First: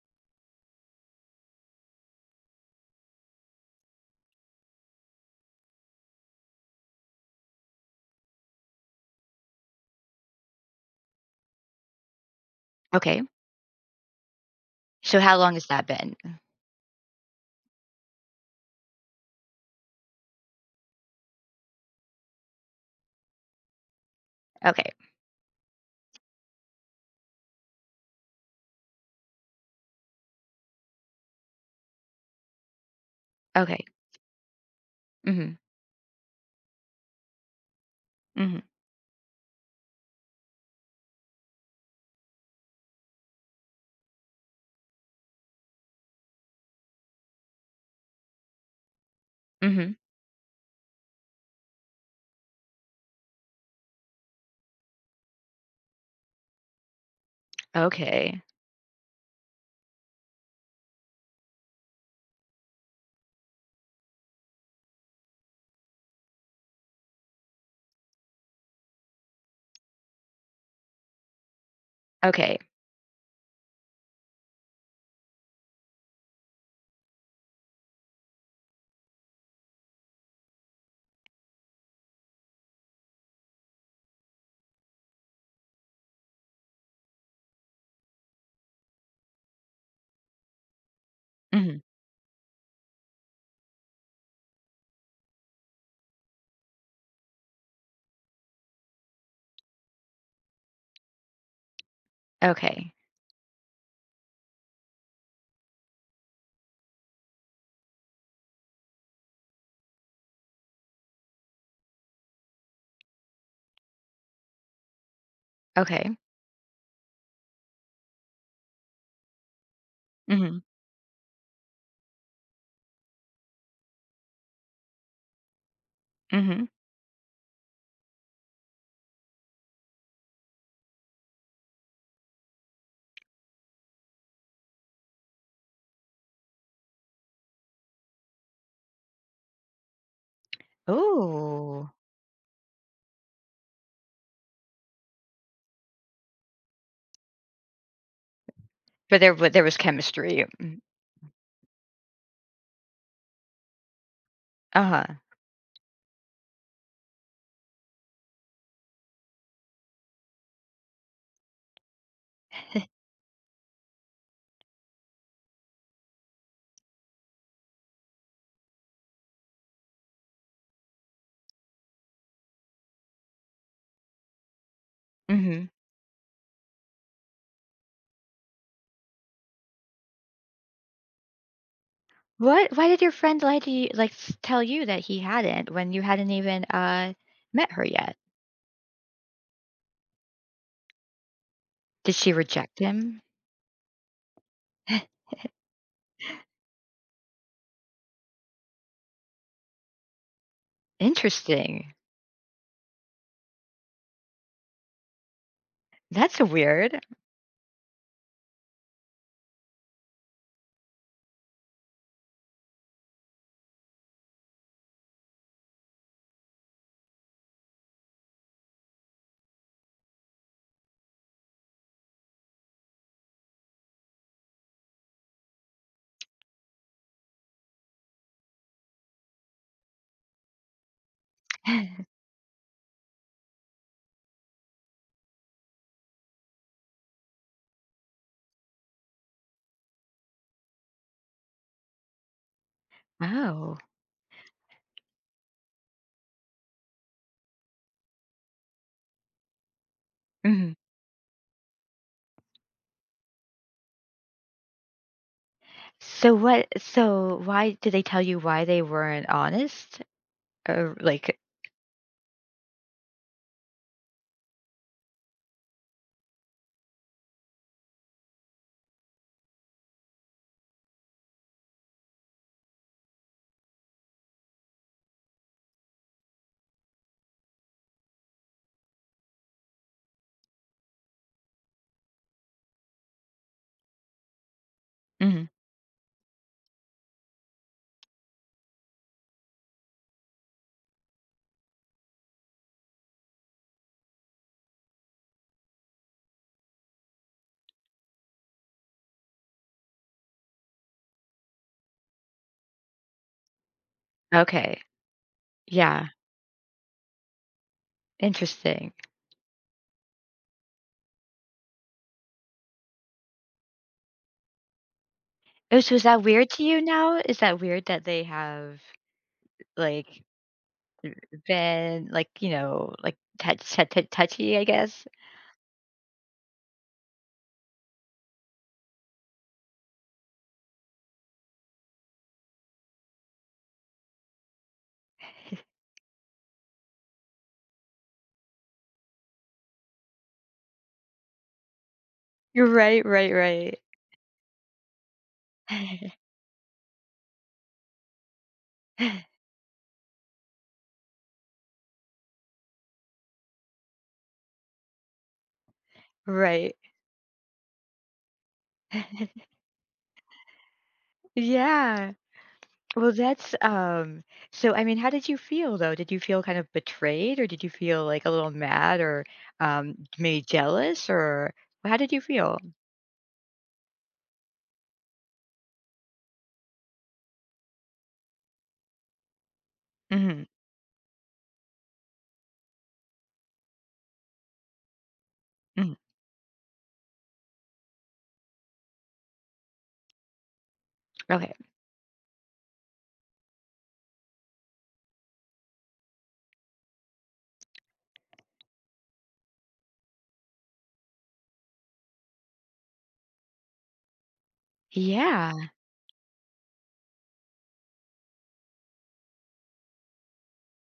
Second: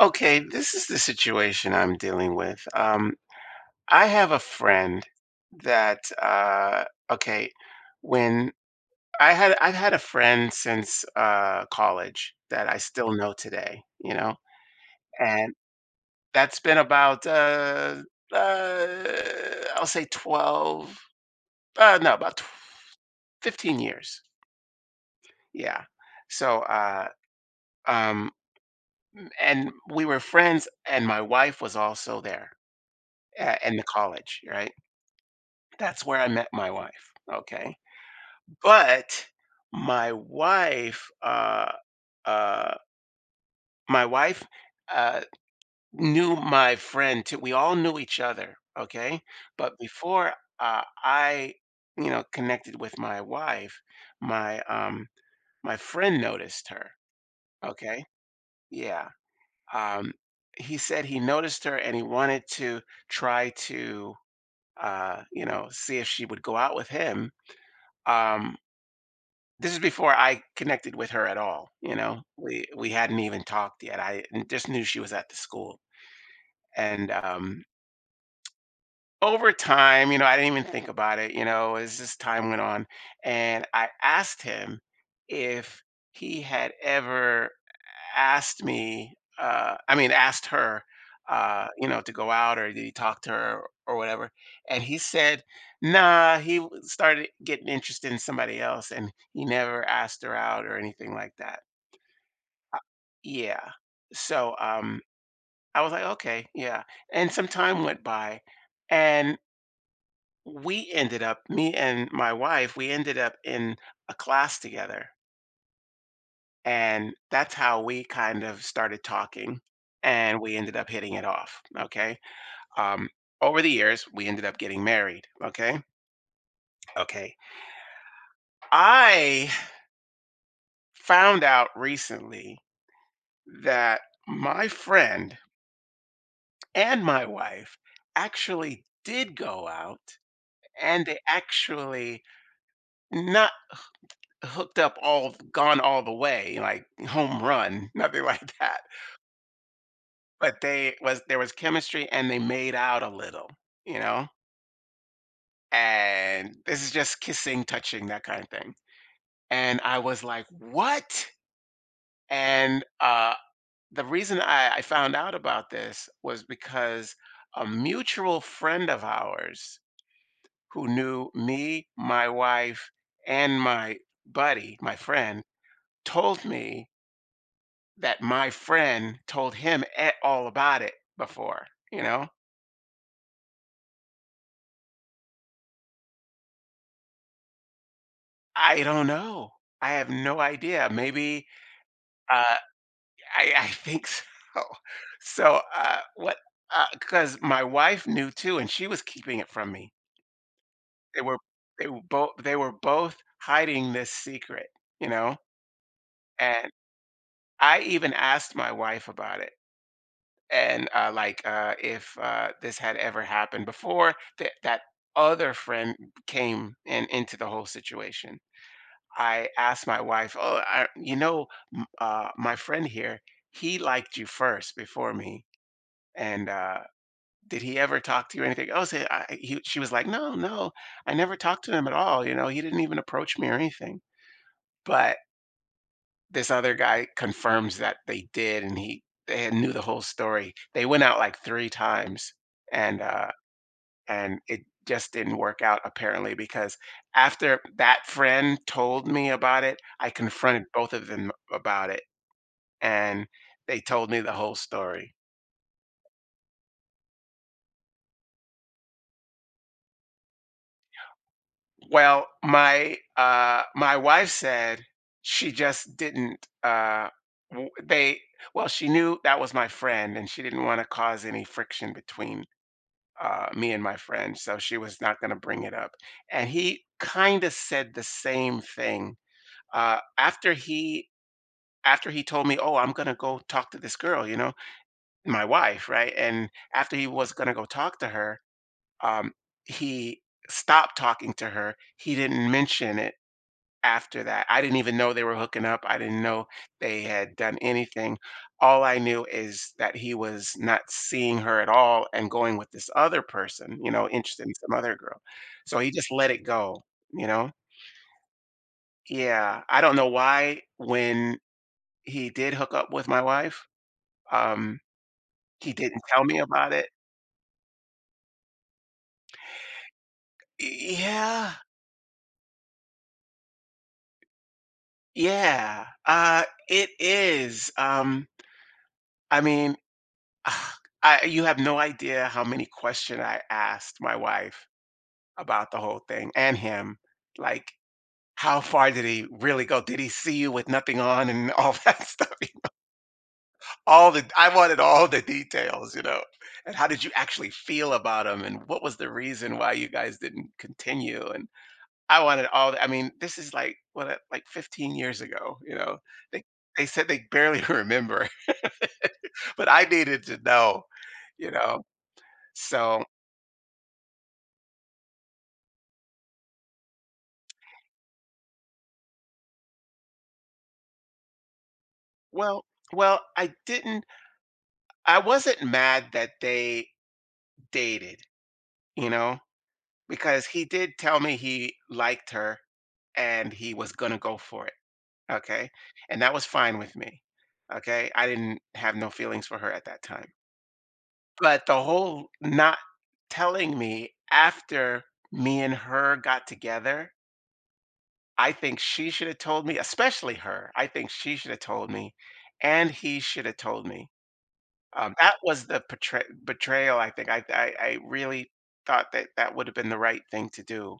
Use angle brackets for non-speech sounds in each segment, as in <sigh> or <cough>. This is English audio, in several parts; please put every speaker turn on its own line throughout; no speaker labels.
Okay, this is the situation I'm dealing with. I have a friend that okay, when I've had a friend since college that I still
Okay.
know today, you know,
So how
and
long has that been?
that's been about uh, I'll say 12, no, about 15 years.
Okay.
Yeah, so uh, um, and we were friends, and my wife was also there in the
Okay.
college, right?
Mhm.
That's where I met my wife, okay?
Mhm.
But my uh, wife, uh, knew my friend too. We all knew each other, okay? But
Mhm.
before, I, you know, connected with my wife, my um, my friend noticed her, okay?
Okay.
Yeah. Um, he said he noticed her and he wanted to try to, you know, see if she would go out with him. Um, This is before I connected with her at all, you know?
Okay.
We hadn't even talked yet, I n just knew she was at the school, and, over time, you know, I didn't even think about it, you know, as this time went on, and I asked him if he had ever asked me, I mean, asked her,
Mhm.
you know, to go out or did he talk to her or whatever, and he said, "Nah, he w started getting interested in somebody else, and he never asked her out or anything like that."
Okay.
Yeah. So, I was like, "Okay, yeah." And some time went by, and we ended up me and my wife, we ended up in a class together,
Okay.
and that's how we kind of started talking, and we
Mhm.
ended up hitting it off, okay? Um, over the years, we ended up getting married, okay?
Mhm.
Okay. I found out recently that my friend and my wife actually did go out and they
Ooh.
actually not hooked up all gone all the way, like home run, <laughs> nothing like that.
But there was chemistry.
But
Mm.
they was there was chemistry and they made out a little, you know?
Uh-huh.
And this is just kissing, touching, that kind of thing. And I was like, what? And the reason I found out about this was because a mutual friend of ours who knew me, my wife, and my buddy, my friend,
Mhm.
told me that my friend told him a all about it before, you know?
What, why did your friend lie to you, like tell you that he hadn't when you hadn't even met her yet?
I don't know. I have no idea. Maybe,
Did she
uh,
reject him?
I think so.
<sighs>
<laughs>
<laughs>
So, what Because my wife knew too, and she was keeping it from me. They were
Interesting.
they were both hiding this secret, you know?
That's
And
weird. <sighs>
I even asked my wife about it. And if this had ever happened before that other friend came and into the whole situation. I asked my wife, you know, my friend here, he liked you first before me, and did he ever talk to you or anything? She was like, no, no, I never talked to him at
<laughs>
all, you know, he didn't even approach me or anything. But this other guy confirms that they did, and he they had knew the whole story. They went out like 3 times, and, uh,
Oh.
and it just didn't work out apparently because after that friend told me about it, I confronted
Mhm.
both of them about it, and they told me the whole story.
So what, so why did they tell you why they weren't honest? Oh, like
Well, my wife said she just didn't, w they well, she knew that was my friend, and she didn't wanna cause any friction between me and my friend, so she was not going to bring it up. And he kind of said the same thing uh, after he after he told me, "Oh, I'm going to go talk to this girl," you know, my
mhm,
wife, right? And after he was going to go talk to her, um, he stopped talking to her. He didn't mention it after that. I didn't even know they were hooking up. I didn't know they had done anything. All I knew is that he was not seeing her at all and going with this other person, you know, interested in some
okay.
other girl. So he
Yeah,
just let it go, you know?
interesting.
Yeah. I don't know why when he did hook up with my wife, um, he
Oh, so
didn't
is that
tell me
weird to
about
you
it.
now? Is that weird that they have, like,
Yeah.
been, like, you know, like, touchy, I guess?
Yeah. It is. I mean, Ah, I You have no idea how many question I asked my wife about the whole thing and him. Like, how far did he really go? Did he see you with nothing on and all <laughs> that stuff?
You're Right, right, right.
All the I wanted all the details, you know.
<laughs>
And how did you actually feel about him? And what was the reason why you guys didn't continue? And I wanted all the, I mean, this is like what like 15 years ago, you know. They
Right.
they said they barely <laughs> remember,
<laughs>
<laughs> but I needed to know, you know.
Yeah.
So,
Well, that's, so, I mean, how did you feel, though? Did you feel kind of betrayed, or did you feel, like, a little mad, or, maybe jealous, or how did you feel?
well well, I wasn't mad that they dated, you know,
Mhm,
because he did tell me he liked her and he was gonna go for it, okay?
mhm,
And that was fine with me, okay? I didn't have no feelings for her at that time.
okay.
But the whole not telling me after me and her got together, I think she should have told me, especially her. I think she should have told me, and he should have told me. That
Yeah.
was the portray betrayal, I think. I really thought that that would have been the right thing to do.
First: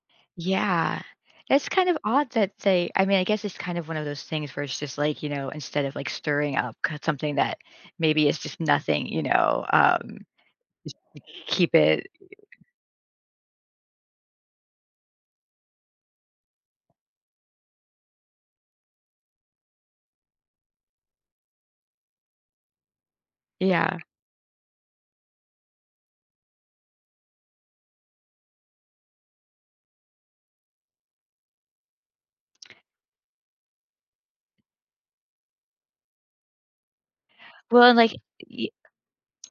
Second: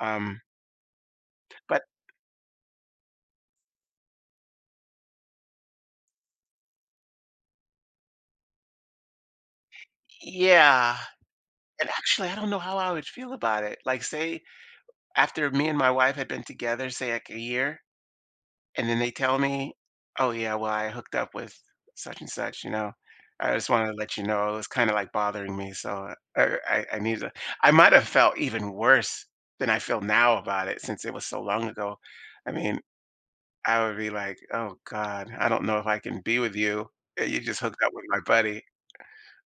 Um,
Yeah. It's
but
kind of odd that they I mean, I guess it's kind of one of those things where it's just like, you know, instead of like stirring up something that maybe is just nothing, you know,
yeah,
keep
and
it.
actually, I don't know how I would feel about it. Like, say, after me and my wife had been together, say, like a year, and then they tell me, "Oh yeah, well, I hooked up with such and such," you know. I just wanted to
Yeah.
let you know it was kind of like bothering me, so I needed. I might have felt even worse than I feel now about it since it was so long ago. I mean, I would be like, "Oh god, I don't know if I can be with you. You just hooked
Well,
up
and
with
like,
my buddy."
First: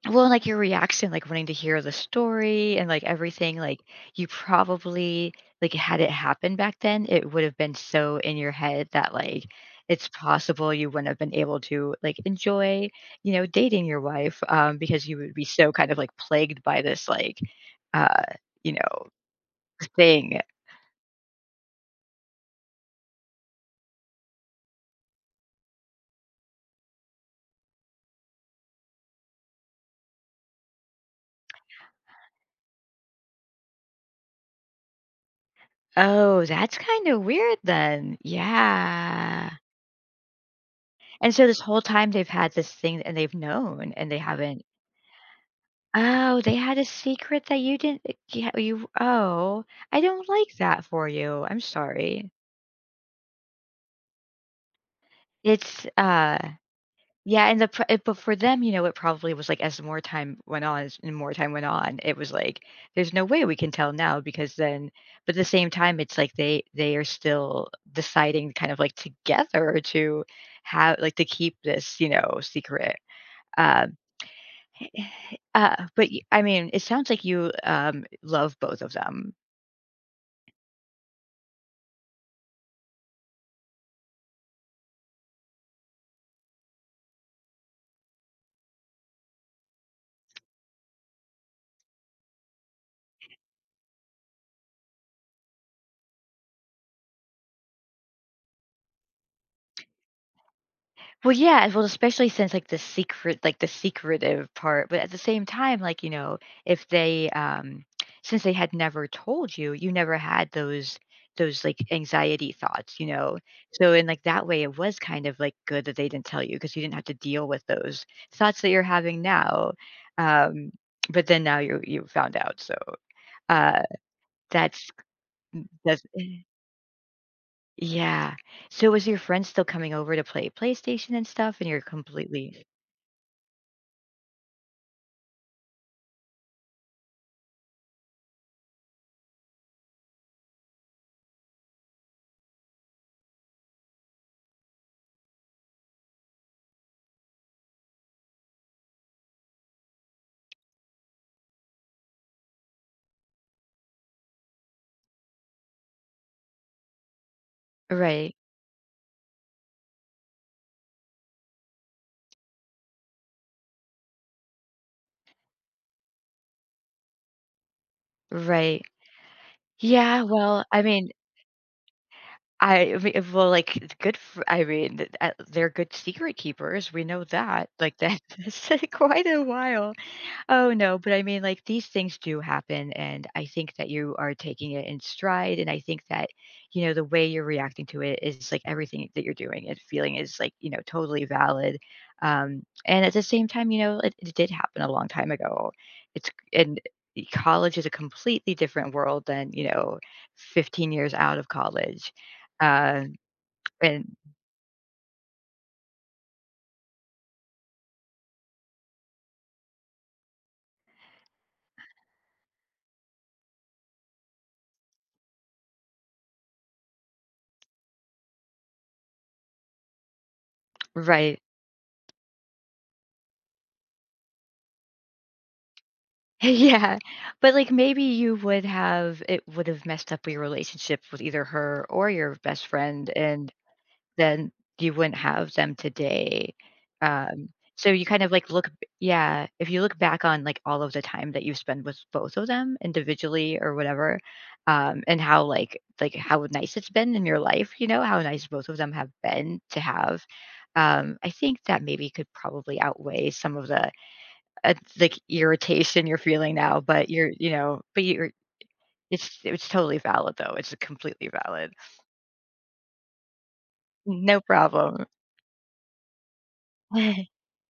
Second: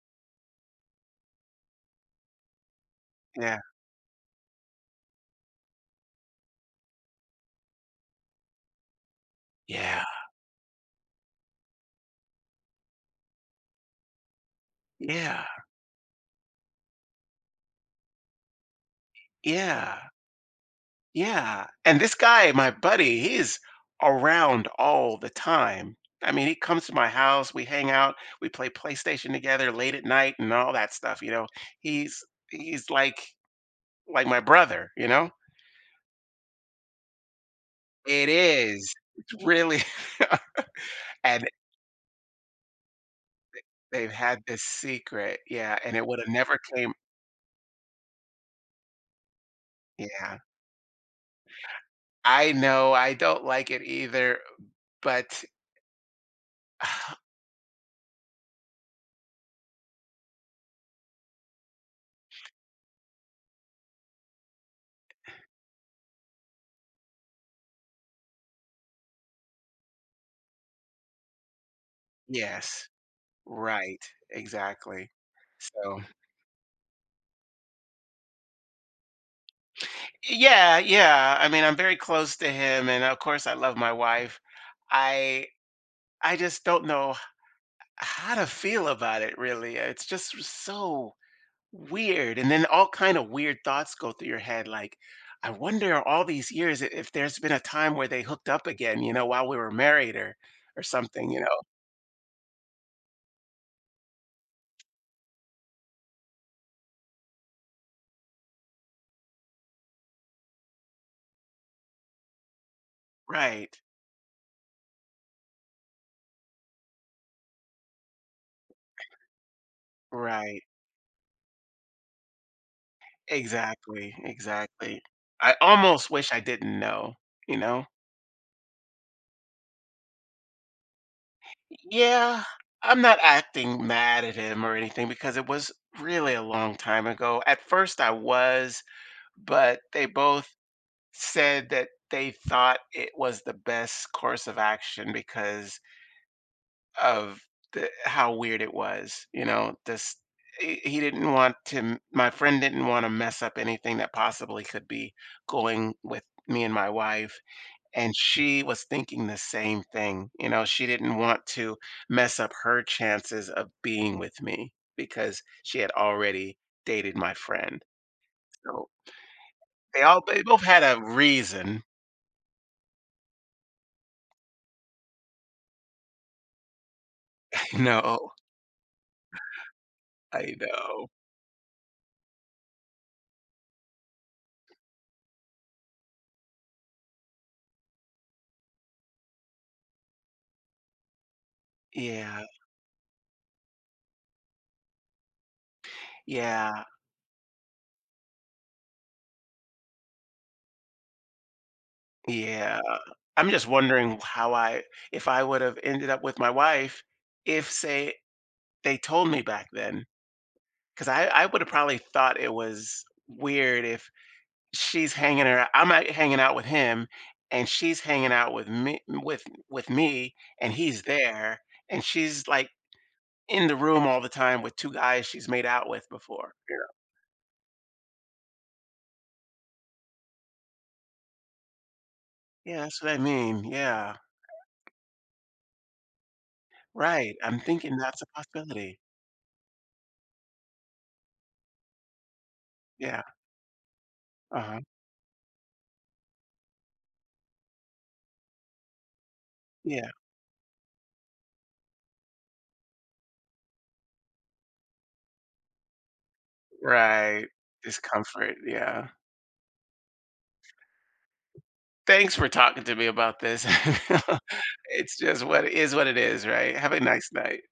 Well, like your reaction, like wanting to hear the story and like everything,
Yeah.
like you probably like, had it happened back then, it would have been so in your head that like
Yeah.
it's possible you wouldn't have been able to like enjoy, you know, dating your wife, because you would
Yeah.
be so kind of like plagued by this like uh, you know,
Yeah.
thing.
Yeah. And this guy, my buddy, he's around all the time. I mean, he comes to my house, we hang out, we play PlayStation together late at night and all that stuff, you know. He's he's like my brother, you know?
Oh, that's kind of weird then.
It is. It's
Yeah.
really <laughs>
And
and
so this whole time they've had this thing and they've known
they've
and they
had this
haven't
secret. Yeah, and it would have
Oh, they
never
had a
came.
secret that you didn't yeah, you oh, I don't
Yeah.
like that for you. I'm sorry.
I know I don't like it either, but
It's,
<sighs>
yeah, and the but for them, you know, it probably was like, as more time went on, as and more time went on, it was like, "There's no way we can tell now because then." But at the same time, it's like they are still deciding, kind of, like, together to to keep this, you know,
yes,
secret. Um,
right, exactly.
<sighs>
So,
but y I mean, it sounds like you, love both of them.
yeah, yeah, I mean, I'm very close to him, and of course, I love my wife. I I just don't know how to feel about it really. It's just so weird, and then all kind of weird thoughts go through your head, like, I wonder all these years if there's been a time where they hooked up again, you know, while we were married or something,
Well,
you know.
yeah, well, especially since like the secret, like the secretive part, but at the same time, like, you know, if they, since they had never told you, you never had those like anxiety thoughts, you know?
Right,
So, in like that way, it was kind of like good that they didn't tell you because you didn't have to deal with those thoughts that you're having now.
right.
Um, but then now you found out. So, uh,
Exactly,
that's,
exactly. I
mm, that's,
almost wish I
eh,
didn't know, you know?
yeah. So, was your friend still coming over to play PlayStation and stuff and you're
Yeah,
completely,
I'm not acting mad at him or anything because it was really a long time ago. At first, I was, but they both said that they thought it was the best course of action because of the, how weird it was. You know, this he didn't want to, my friend didn't want to mess up anything that possibly could be going with me and my wife. And
right?
she was thinking the same thing. You know, she didn't want to mess up her chances of being with me because she had already dated my friend.
Right.
So
Yeah,
they both
well, I
had a
mean,
reason.
I mean, well, like, it's good for they're good secret keepers. We know that.
<laughs> I
Like, that
know.
<laughs> that's like, quite a while.
I
Oh, no,
know.
but I mean, like, these things do happen, and I think that you are taking it in stride, and I think that, you know, the way you're reacting to it is, like, everything that you're doing and feeling is, like, you know, totally valid,
Yeah.
and at the same time, you know, it did happen a long time ago. It's and
Yeah.
E college is a completely different world than, you know, 15 years out of college,
Yeah.
uh,
I'm just
and
wondering how I if I would have ended up with my wife if say they told me back then because I would have probably thought it was weird if she's hanging out. I'm out hanging out with him, and she's hanging out with me, and he's
right.
there, and she's, like, in the room all the time with 2 guys she's made out with
<laughs>
before. Yeah.
Yeah, but, like, maybe you would have, it would have messed up your relationship with either her or your best
Yeah, that's
friend,
what I
and
mean, yeah.
then you wouldn't have them today.
Right,
Um,
I'm
so
thinking
you
that's
kind
a
of, like, look
possibility.
yeah, if you look back on, like, all of the time that you've spent with both of them
Yeah,
individually or whatever,
uh-huh,
and how, like how nice it's been in your life, you know, how nice both of them have been to
yeah.
have, I think that maybe could probably outweigh some of the, it's like irritation you're feeling now, but you're,
Right,
you know, but you're,
discomfort, yeah.
it's totally valid though. It's completely valid.
Thanks for talking to me about this. <laughs>
No problem.
It's just what it is, right? Have a nice
<laughs>
night.